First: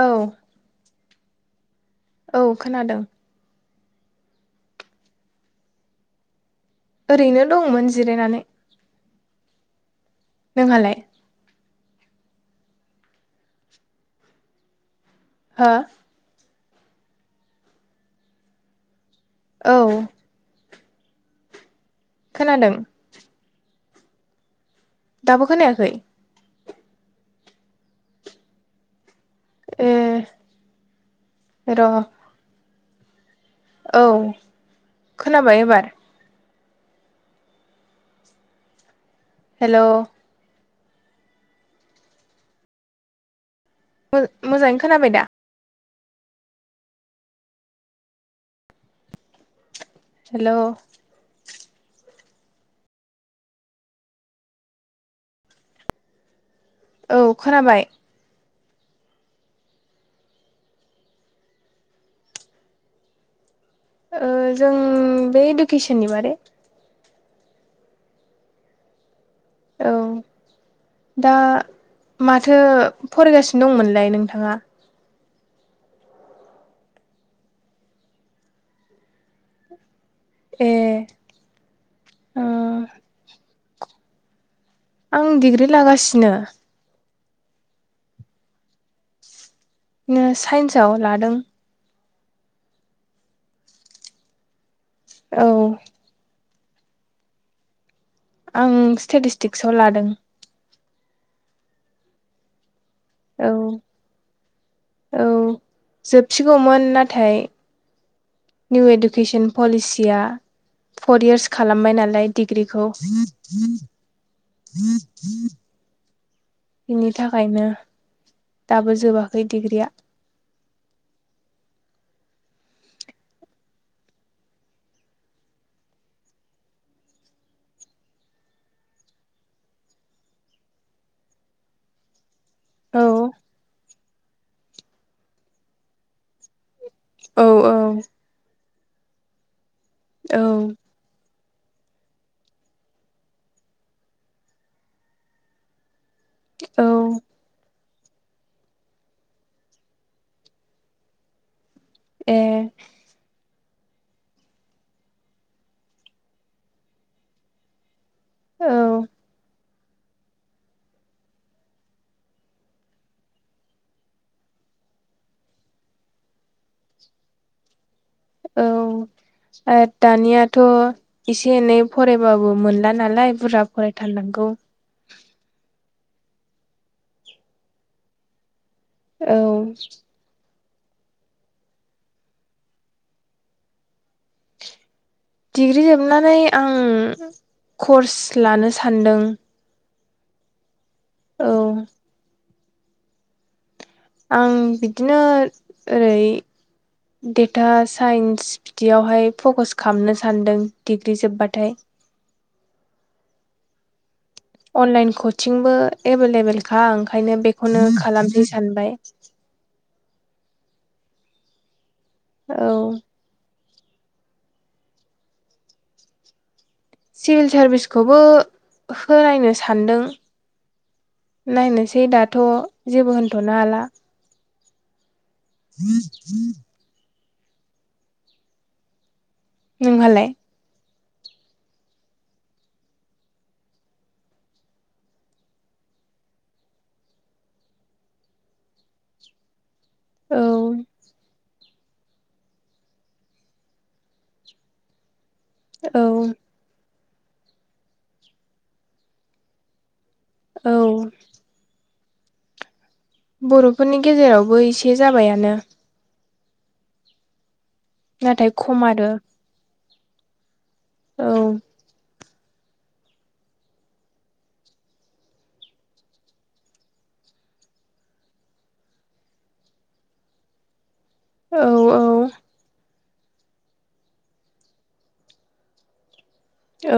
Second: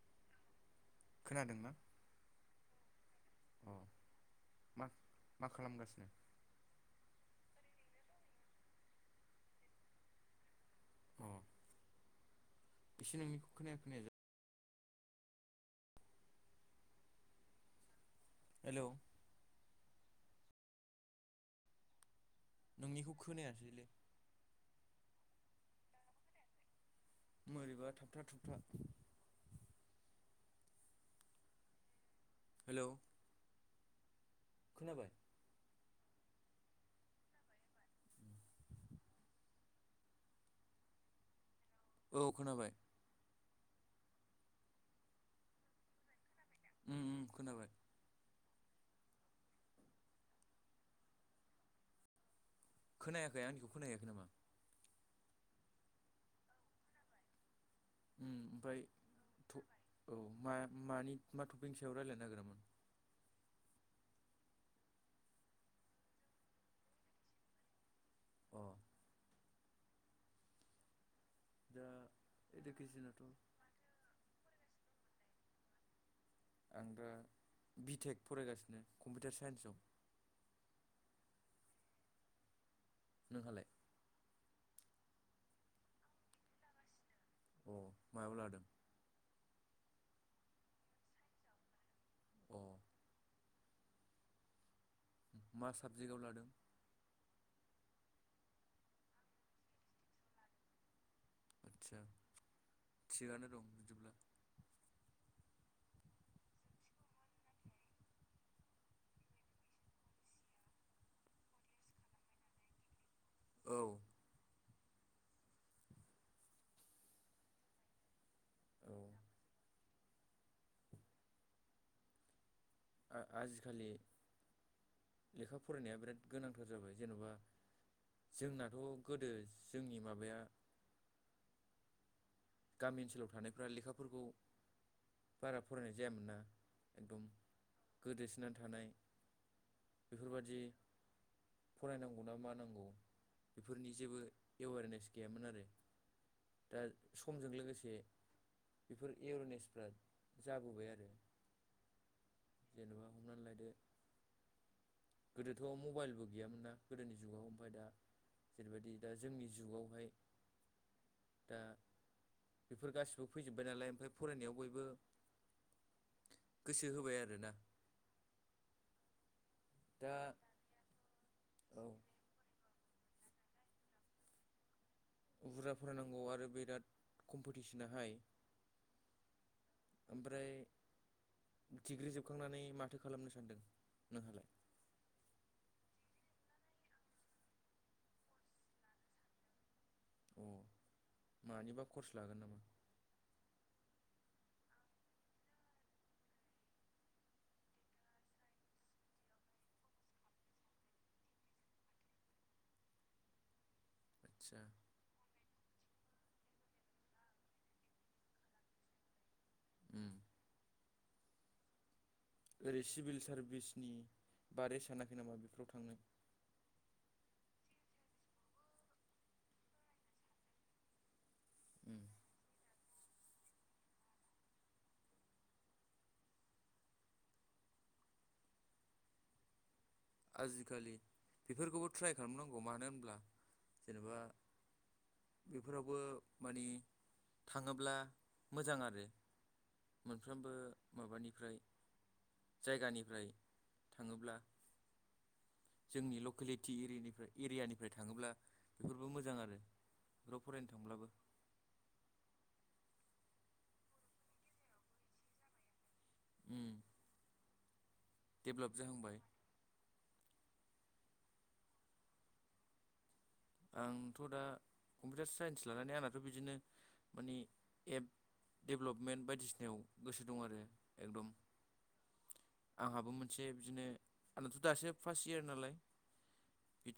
औ। खोनादों ना? औ खोनादों। अ मा मा खालामगासिनो? ओरैनो दंमोन जिरायनानै। नोंहालाय? अ इसे नोंनिखौ खोनाया खोनाया जा हो हेल' औ खोनादों निखौ खोनायासैलै दाबो खोनायाखै? मोरैबा थाबथा थुबथा। ए र' हेल' औ खोनाबाय? खोनाबाय एबार। [inaudible] हेल' औ खोनाबाय। मो-मोजाङै खोनाबाय दा? उम उम खोनाबाय। हेल' खोनायाखै आंनिखौ खोनायाखै नामा? औ खोनाबाय। उम ओमफ्राय थ' औ मा मानि मा थपिकनि सायाव रायजलायनो नागिरामोन? ओ जों बै इडुकेसननि बारै अ औ दा माथो इडुकेसनाथ' फरायगासिनो दंमोनलाय नोंथाङा? आं दा बिटेक फरायगासिनो कम्पिउटार साइन्सआव। ए ओं नोंहालाय? आं डिग्रि लागासिनो। अ मायाव लादों? नो साइन्सआव लादों। अ। औ मा साबजेक्टआव लादों? आं स्टेटिस्टिक्सआव लादों। आदसा थिगानो औ दं बिदिब्ला। औ जोबसिगौमोन नाथाय निउ इडुकेसन पलिसिया फर इयार्स खालामबाय नालाय डिग्रिखौ औ। [inaudible] इनि थाखायनो औ दाबो जोबाखै डिग्रिया आ आजिखालि लेखा फरायनाया बिराद गोनांथार जाबाय जेन'बा जोंनाथ गोदो जोंनि माबाया गामि औ ओनसोलाव थानायफ्रा लेखाफोरखौ बारा फरायनाय जायामोन ना एकदम औ औ गोदोसोनानै थानाय औ बेफोरबादि फरायनांगौ ना मा नांगौ बेफोरनि जेबो एवेरनेस गैयामोन आरो। दा औ समजों लोगोसे बेफोर एवारनेसफ्रा जाबोबाय आरो। ए जेनेबा हमनानै लायदो गोदोथ' मबाइलबो गैयामोनना गोदोनि जुगाव ओमफ्राय दा जेरैबायदि औ दा जोंनि जुगावहाय दा बेफोर गासिबो फैजोब्बाय नालाय ओमफ्राय फरायनायाव बयबो गोसो होबाय आरोना- औ आद दा दानियाथ' एसे एनै औ फरायबाय- यबाबो मोनला नालाय बुरजा फरायथारनांगौ। बुरजा फरायनांगौ आरो बिराद कम्पिटिसनहाय- औ। ओमफ्राय डिग्रि जोबखांनानै माथो खालामनो सानदों नोंहालाय- डिग्रि जोबनानै आं कर्स लानो सानदों। अ औ मानिबा कर्स लागोन नामा? आं बिदिनो ओरै डेटा साइन्स- दियावहाय फकास खालामनो सान्दों डिग्रि जोब्बाथाय। आदसा। अनलाइन कचिंबो एभेलेबेलखा ओंखायनो बेखौनो खालामनो सानबाय। ओम। औ ओरै सिभिल सारभिसनि बारै सानाखै नामा बेफोराव थांनो? सिभिल सारभिसखौबो होनायनो सानदों। उम नायनोसै दाथ' जेबो होनथ'नो हाला। [inaudible] नोंहालाय- आजिखालि बेफोरखौबो ट्राय खालामनांगौ मानो होनब्ला जेनेबा बेफोरावबो माने थाङोब्ला मोजां आरो। औ मोनफ्रोमबो माबानिफ्राय जायगानिफ्राय थाङोब्ला औ जोंनि लकेलेटि इरियानिफ्राय एरियानिफ्राय थाङोब्ला बेफोरबो मोजां आरो। बेफोराव फरायनो औ थांब्लाबो बर'फोरनि गेजेरावबो एसे जाबायानो। उम। नाथाय डेभेलप खम आरो। जाहांबाय औ आंथ' दा कम्पिउटार साइन्स लानानै आंनाथ' बिदिनो माने एप डेभलपमेन्ट बायदिसिनायाव गोसो दं आरो एकदम। औ - औ। आंहाबो मोनसे बिदिनो आंनाथ' दासो फार्स्ट इयार नालाय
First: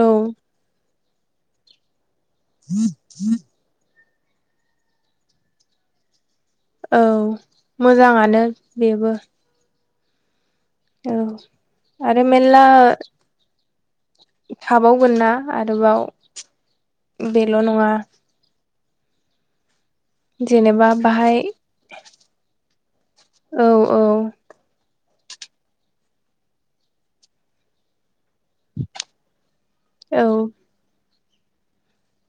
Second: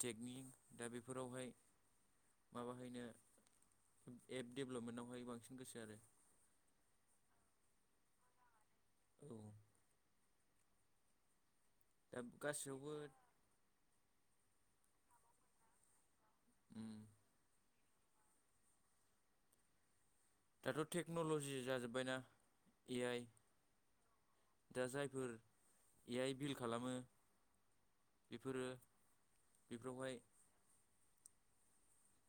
औ दा बेफोरावहाय माबाहैनो एप डेभलपमेन्टावहाय बांसिन गोसो आरो औ मोजाङानो बेबो औ। औ दा आरो मेेल्ला गासैयावबो थाबावगोन ना आरोबाव। ओम। बेल' नङा दाथ' जेनेबा बाहाय टेक्न'ल'जि जाजोब्बायना ए आइ औ औ। दा जायफोर एआइ बिल खालामो। बेफोरो बेफोरावहाय औ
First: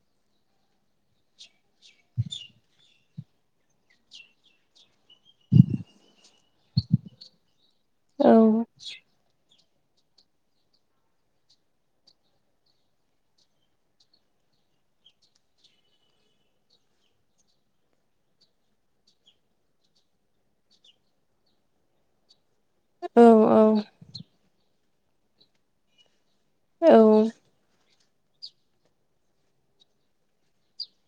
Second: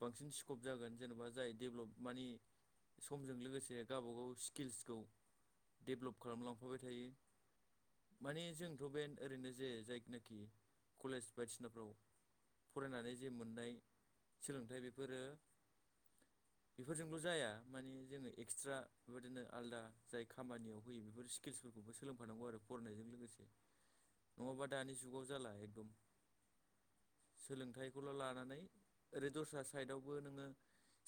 बांसिन स्कप जागोन जेनेबा जाय डेभलप माने समजों लोगोसे गावबा गाव स्किल्सखौ डेभ्लप खालामलांफाबाय थायो औ माने जोंथ बे ओरैनो जे जायखनाखि कलेज बायदिसिनाफ्राव फरायनानै जे मोननाय सोलोंथाइ बेफोरो बेफोरजोंल' जाया मानि जोंङो एक्सट्रा बेबादिनो आलादा जाय खामानियाव होयो बेफोर स्किल्सफोरखौबो सोंफानांगौ आरो फरायनायजों औ लोगोसे औ नङाबा दानि जुगाव जाला एकदम औ सोलोंथाइखौल' लानानै ओरै दस्रा साइदावबो नोंङो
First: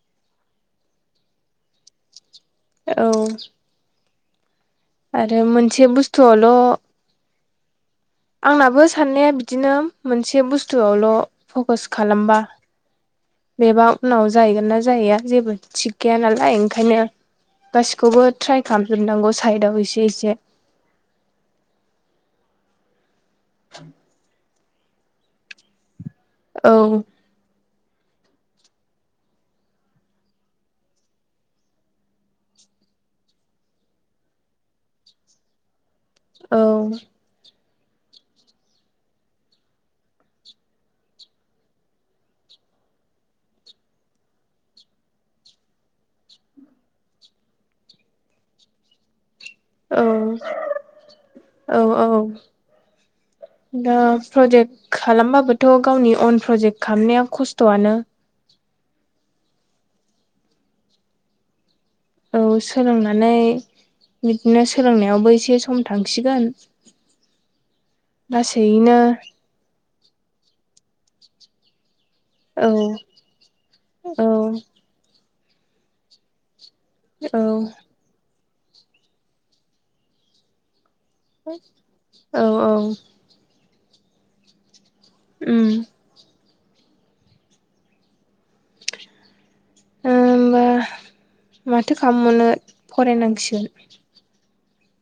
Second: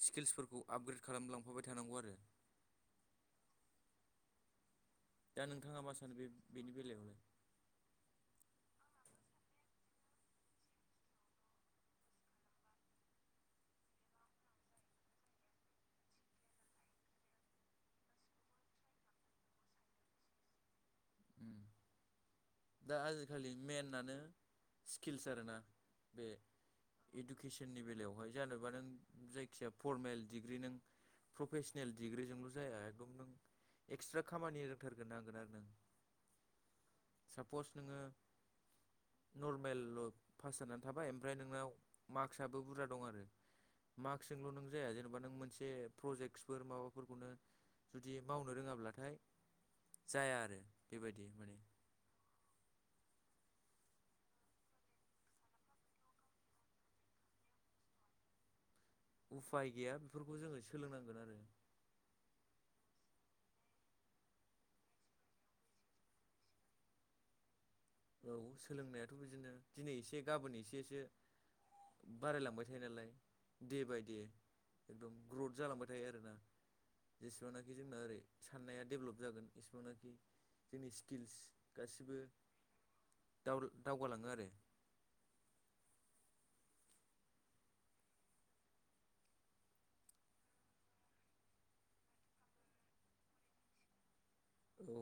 स्किल्सफोरखौ आपग्रेड खालामलांफाबाय थानांगौ आरो। ओ औ आरो दा नोंथाङा मोनसे मा सानो बे बुस्थुआवल' बेनि बेलायावलाय आंनाबो साननाया बिदिनो मोनसे बुस्थुआवल' फकास खालामबा बेबा उनाव जाहैगोन ना जाहैया जेबो थिग गैया नालाय ओंखायनो गासिखौबो ट्राइ खालामजोबनांगौ साइडआव एसे एसे होम दा आजिखालि मेनानो स्किल्स आरोना बे औ इडुकेसननि बेलायावहाय जेनबा नों जायखिजाया फरमेल डिग्रि नों प्रफेसनेल डिग्रिजोंल' जाया एखदम नों एक्सट्रा खामानि रोंथारग्रोनांगोन आरो नों औ साप'स नोंङो नरमेल' पास जानानै थाबाय ओमफ्राय नोंनाव मार्कसाबो बुरजा दं आरो मार्कसजोंल' नों जाया जेनेबा नों मोनसे प्रजेक्टसफोर माबाफोरखौनो जुदि मावनो रोङाब्लाथाय औ जाया आरो बेबायदि माने औ औ [unintelligible] दा प्रजेक्ट खालामबाबोथ' गावनि अन प्रजेक्ट खामनाया खस्थ'आनो उफाय गैया बेफोरखौ जोङो सोलोंनांगोन आरो औ सोलोंनानै बिदिनो सोलोंनायावबो एसे सम थांसिगोन औ लासैनो सोलोंनायाथ' बिदिनो दिनै एसे गाबोन एसे सो बारायलांबाय औ थायो नालाय दे बाय दे औ एकदम ग्रथ जालांबाय थायो आरोना औ जेसेबांनाखि जोंना ओरै साननाया डेभलप जागोन एसेबांनाखि जोंनि स्किल्स गासिबो औ औ दावर-दावगालाङो आरो उम ओ होमबा माथो खालाम बावनो फरायनांसिगोन औ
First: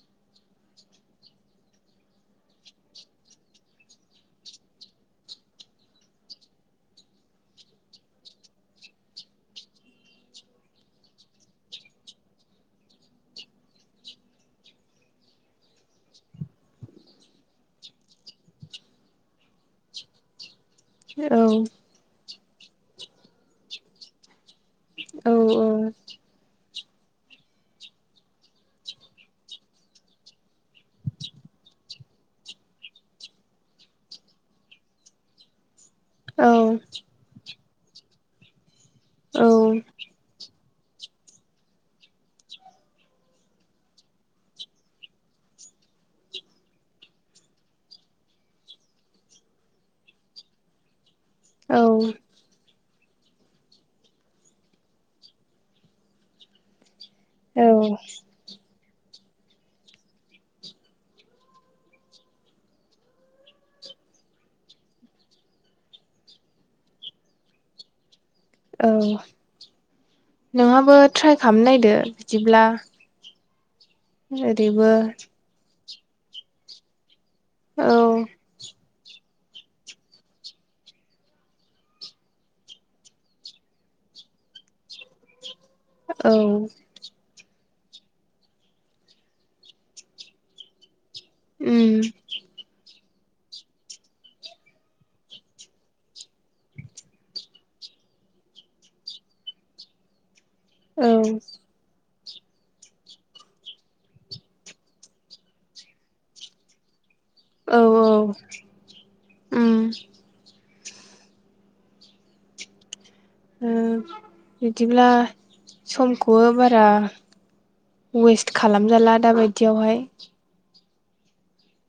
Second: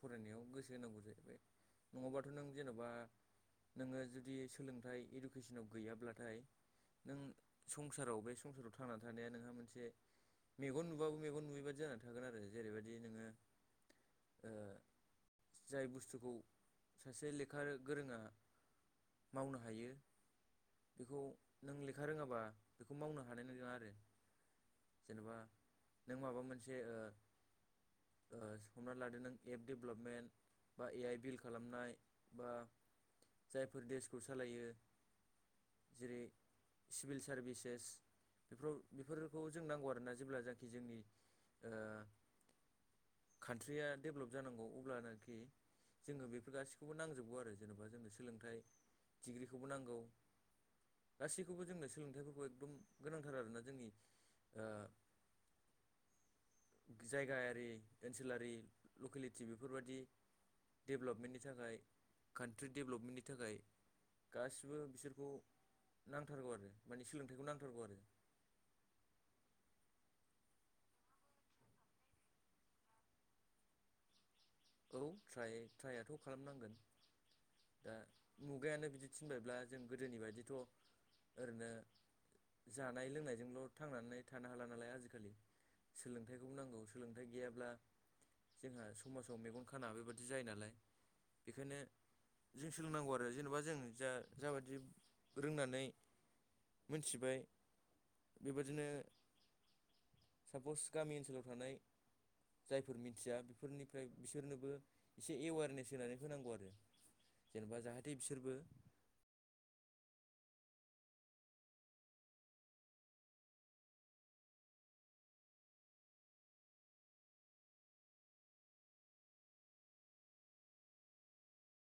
फरायनायाव गोसो होनांगौ जाहैबाय नङाबाथ' नों जेन'बा नोङो जुदि सोलोंथाइ इडुकेसनाव गैयाब्लाथाय नों संसाराव बे संसाराव थांनानै थानाया नोंहा मोनसे मेगन नुबाबो मेगन नुयैबादि जानानै थागोन आरो जेरैबायदि नोङो ओ जाय बुस्थुखौ सासे लेखा गोरोङा मावनो हायो बेखौ औ नों लेखा रोङाबा बेखौ मावनो हानाय नङा आरो औ जेनेबा नों माबा मोनसे ओ ओ हमना लादो नों एप डेभेलपमेन्ट बा ए आइ बिल खालामनाय बा जायफोर देसखौ सालायो जेरै औ सिभिल सारभिसेस बेफोराव बेफोरखौ जों नांगौ औ आरोना जेब्ला जा खि जोंनि ओ कान्ट्रिया डेभलप जानांगौ अब्लानोखि जोङो बेफोर गासैखौबो नांजोबगौ आरो जेनेबा जोंनो सोलोंथाइ दिग्रि खौबो नांगौ गासैखौबो औ जोंनो सोलोंथाइफोरखौ एकदम गोनांथार आरोना जोंनि आ जायगायारि औ ओनसोलारि लकेलिटि बेफोरबादि डेभेलपमेन्टनि थाखाय कान्ट्रि डेभेलपमेन्टनि थाखाय गासिबो बिसोरखौ नांथारगौ आरो माने सोलोंथाइखौ नांथारगौ आरो औ नोंहाबो ट्राइ खालामनायदो बिदिब्ला [unintelligible] औ ट्राइ ट्राइआथ खालामनांगोन औ दा मुगायानो बिदि थिनबायब्ला जों गोदोनि बायदिथ ओरैनो जानाय लोंनायजोंल थांनानै थानो हाला नालाय आजिखालि औ सोलोंथाइखौबो नांगौ। सोलोंथाइ गैयाब्ला जोंहा समाजाव मेगन खाना बेबादि जायो नालाय बेखायनो उम जों सोलोंनांगौ आरो जेनेबा जों जा जाबादि रोंनानै मिथिबाय बेबादिनो सापस औ गामि ओनसोलाव थानाय जायफोर मिथिया बेफोरनिफ्राय बिसोरनोबो एसे एवेरनेस होनानै होनांगौ आरो औ जेनबा जाहाते बिसोरबो उम उम बिदिब्ला समखौबो बारा वेस्ट खालामजाला दाबायदियावहाय।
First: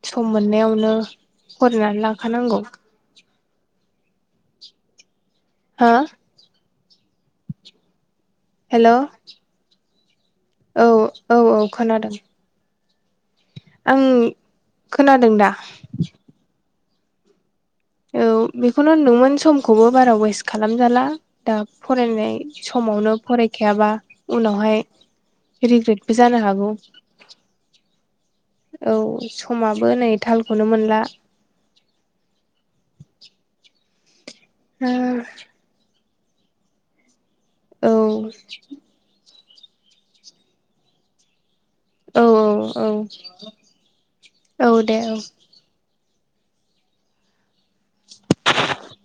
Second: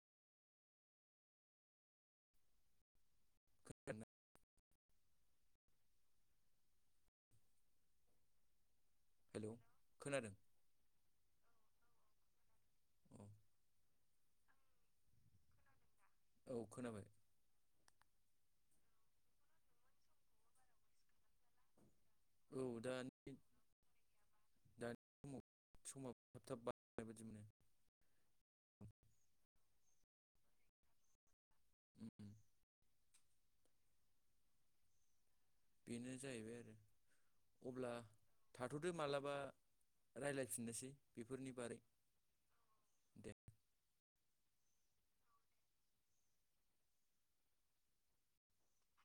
सम मोननायावनो फरायनानै लाखानांगौ। [unintelligible] हो? हेल'। हेलौ खोनादों? औ। औ औ खोनादों। अ। आं, खोनादों दा? औ खोनाबाय। औ। बेखौनो होन्दोंमोन समखौबो बारा वेस्ट खालामजाला, दा फरायनाय औ समावनो दा फरायखायाबा उनावहाय दानि समाव रिग्रेटबो समाबो थाब जानो थाब हागौ। बारनाय बायदि मोनो औ। समाबो नै थालखौनो मोनला। उम। उम। बेनो जाहैबाय आरो। औ अब्ला थाथ'दो मालाबा रायलायफिननोसै बेफोरनि बारै। औ औ औ। दे औ दे औ। [unintelligible]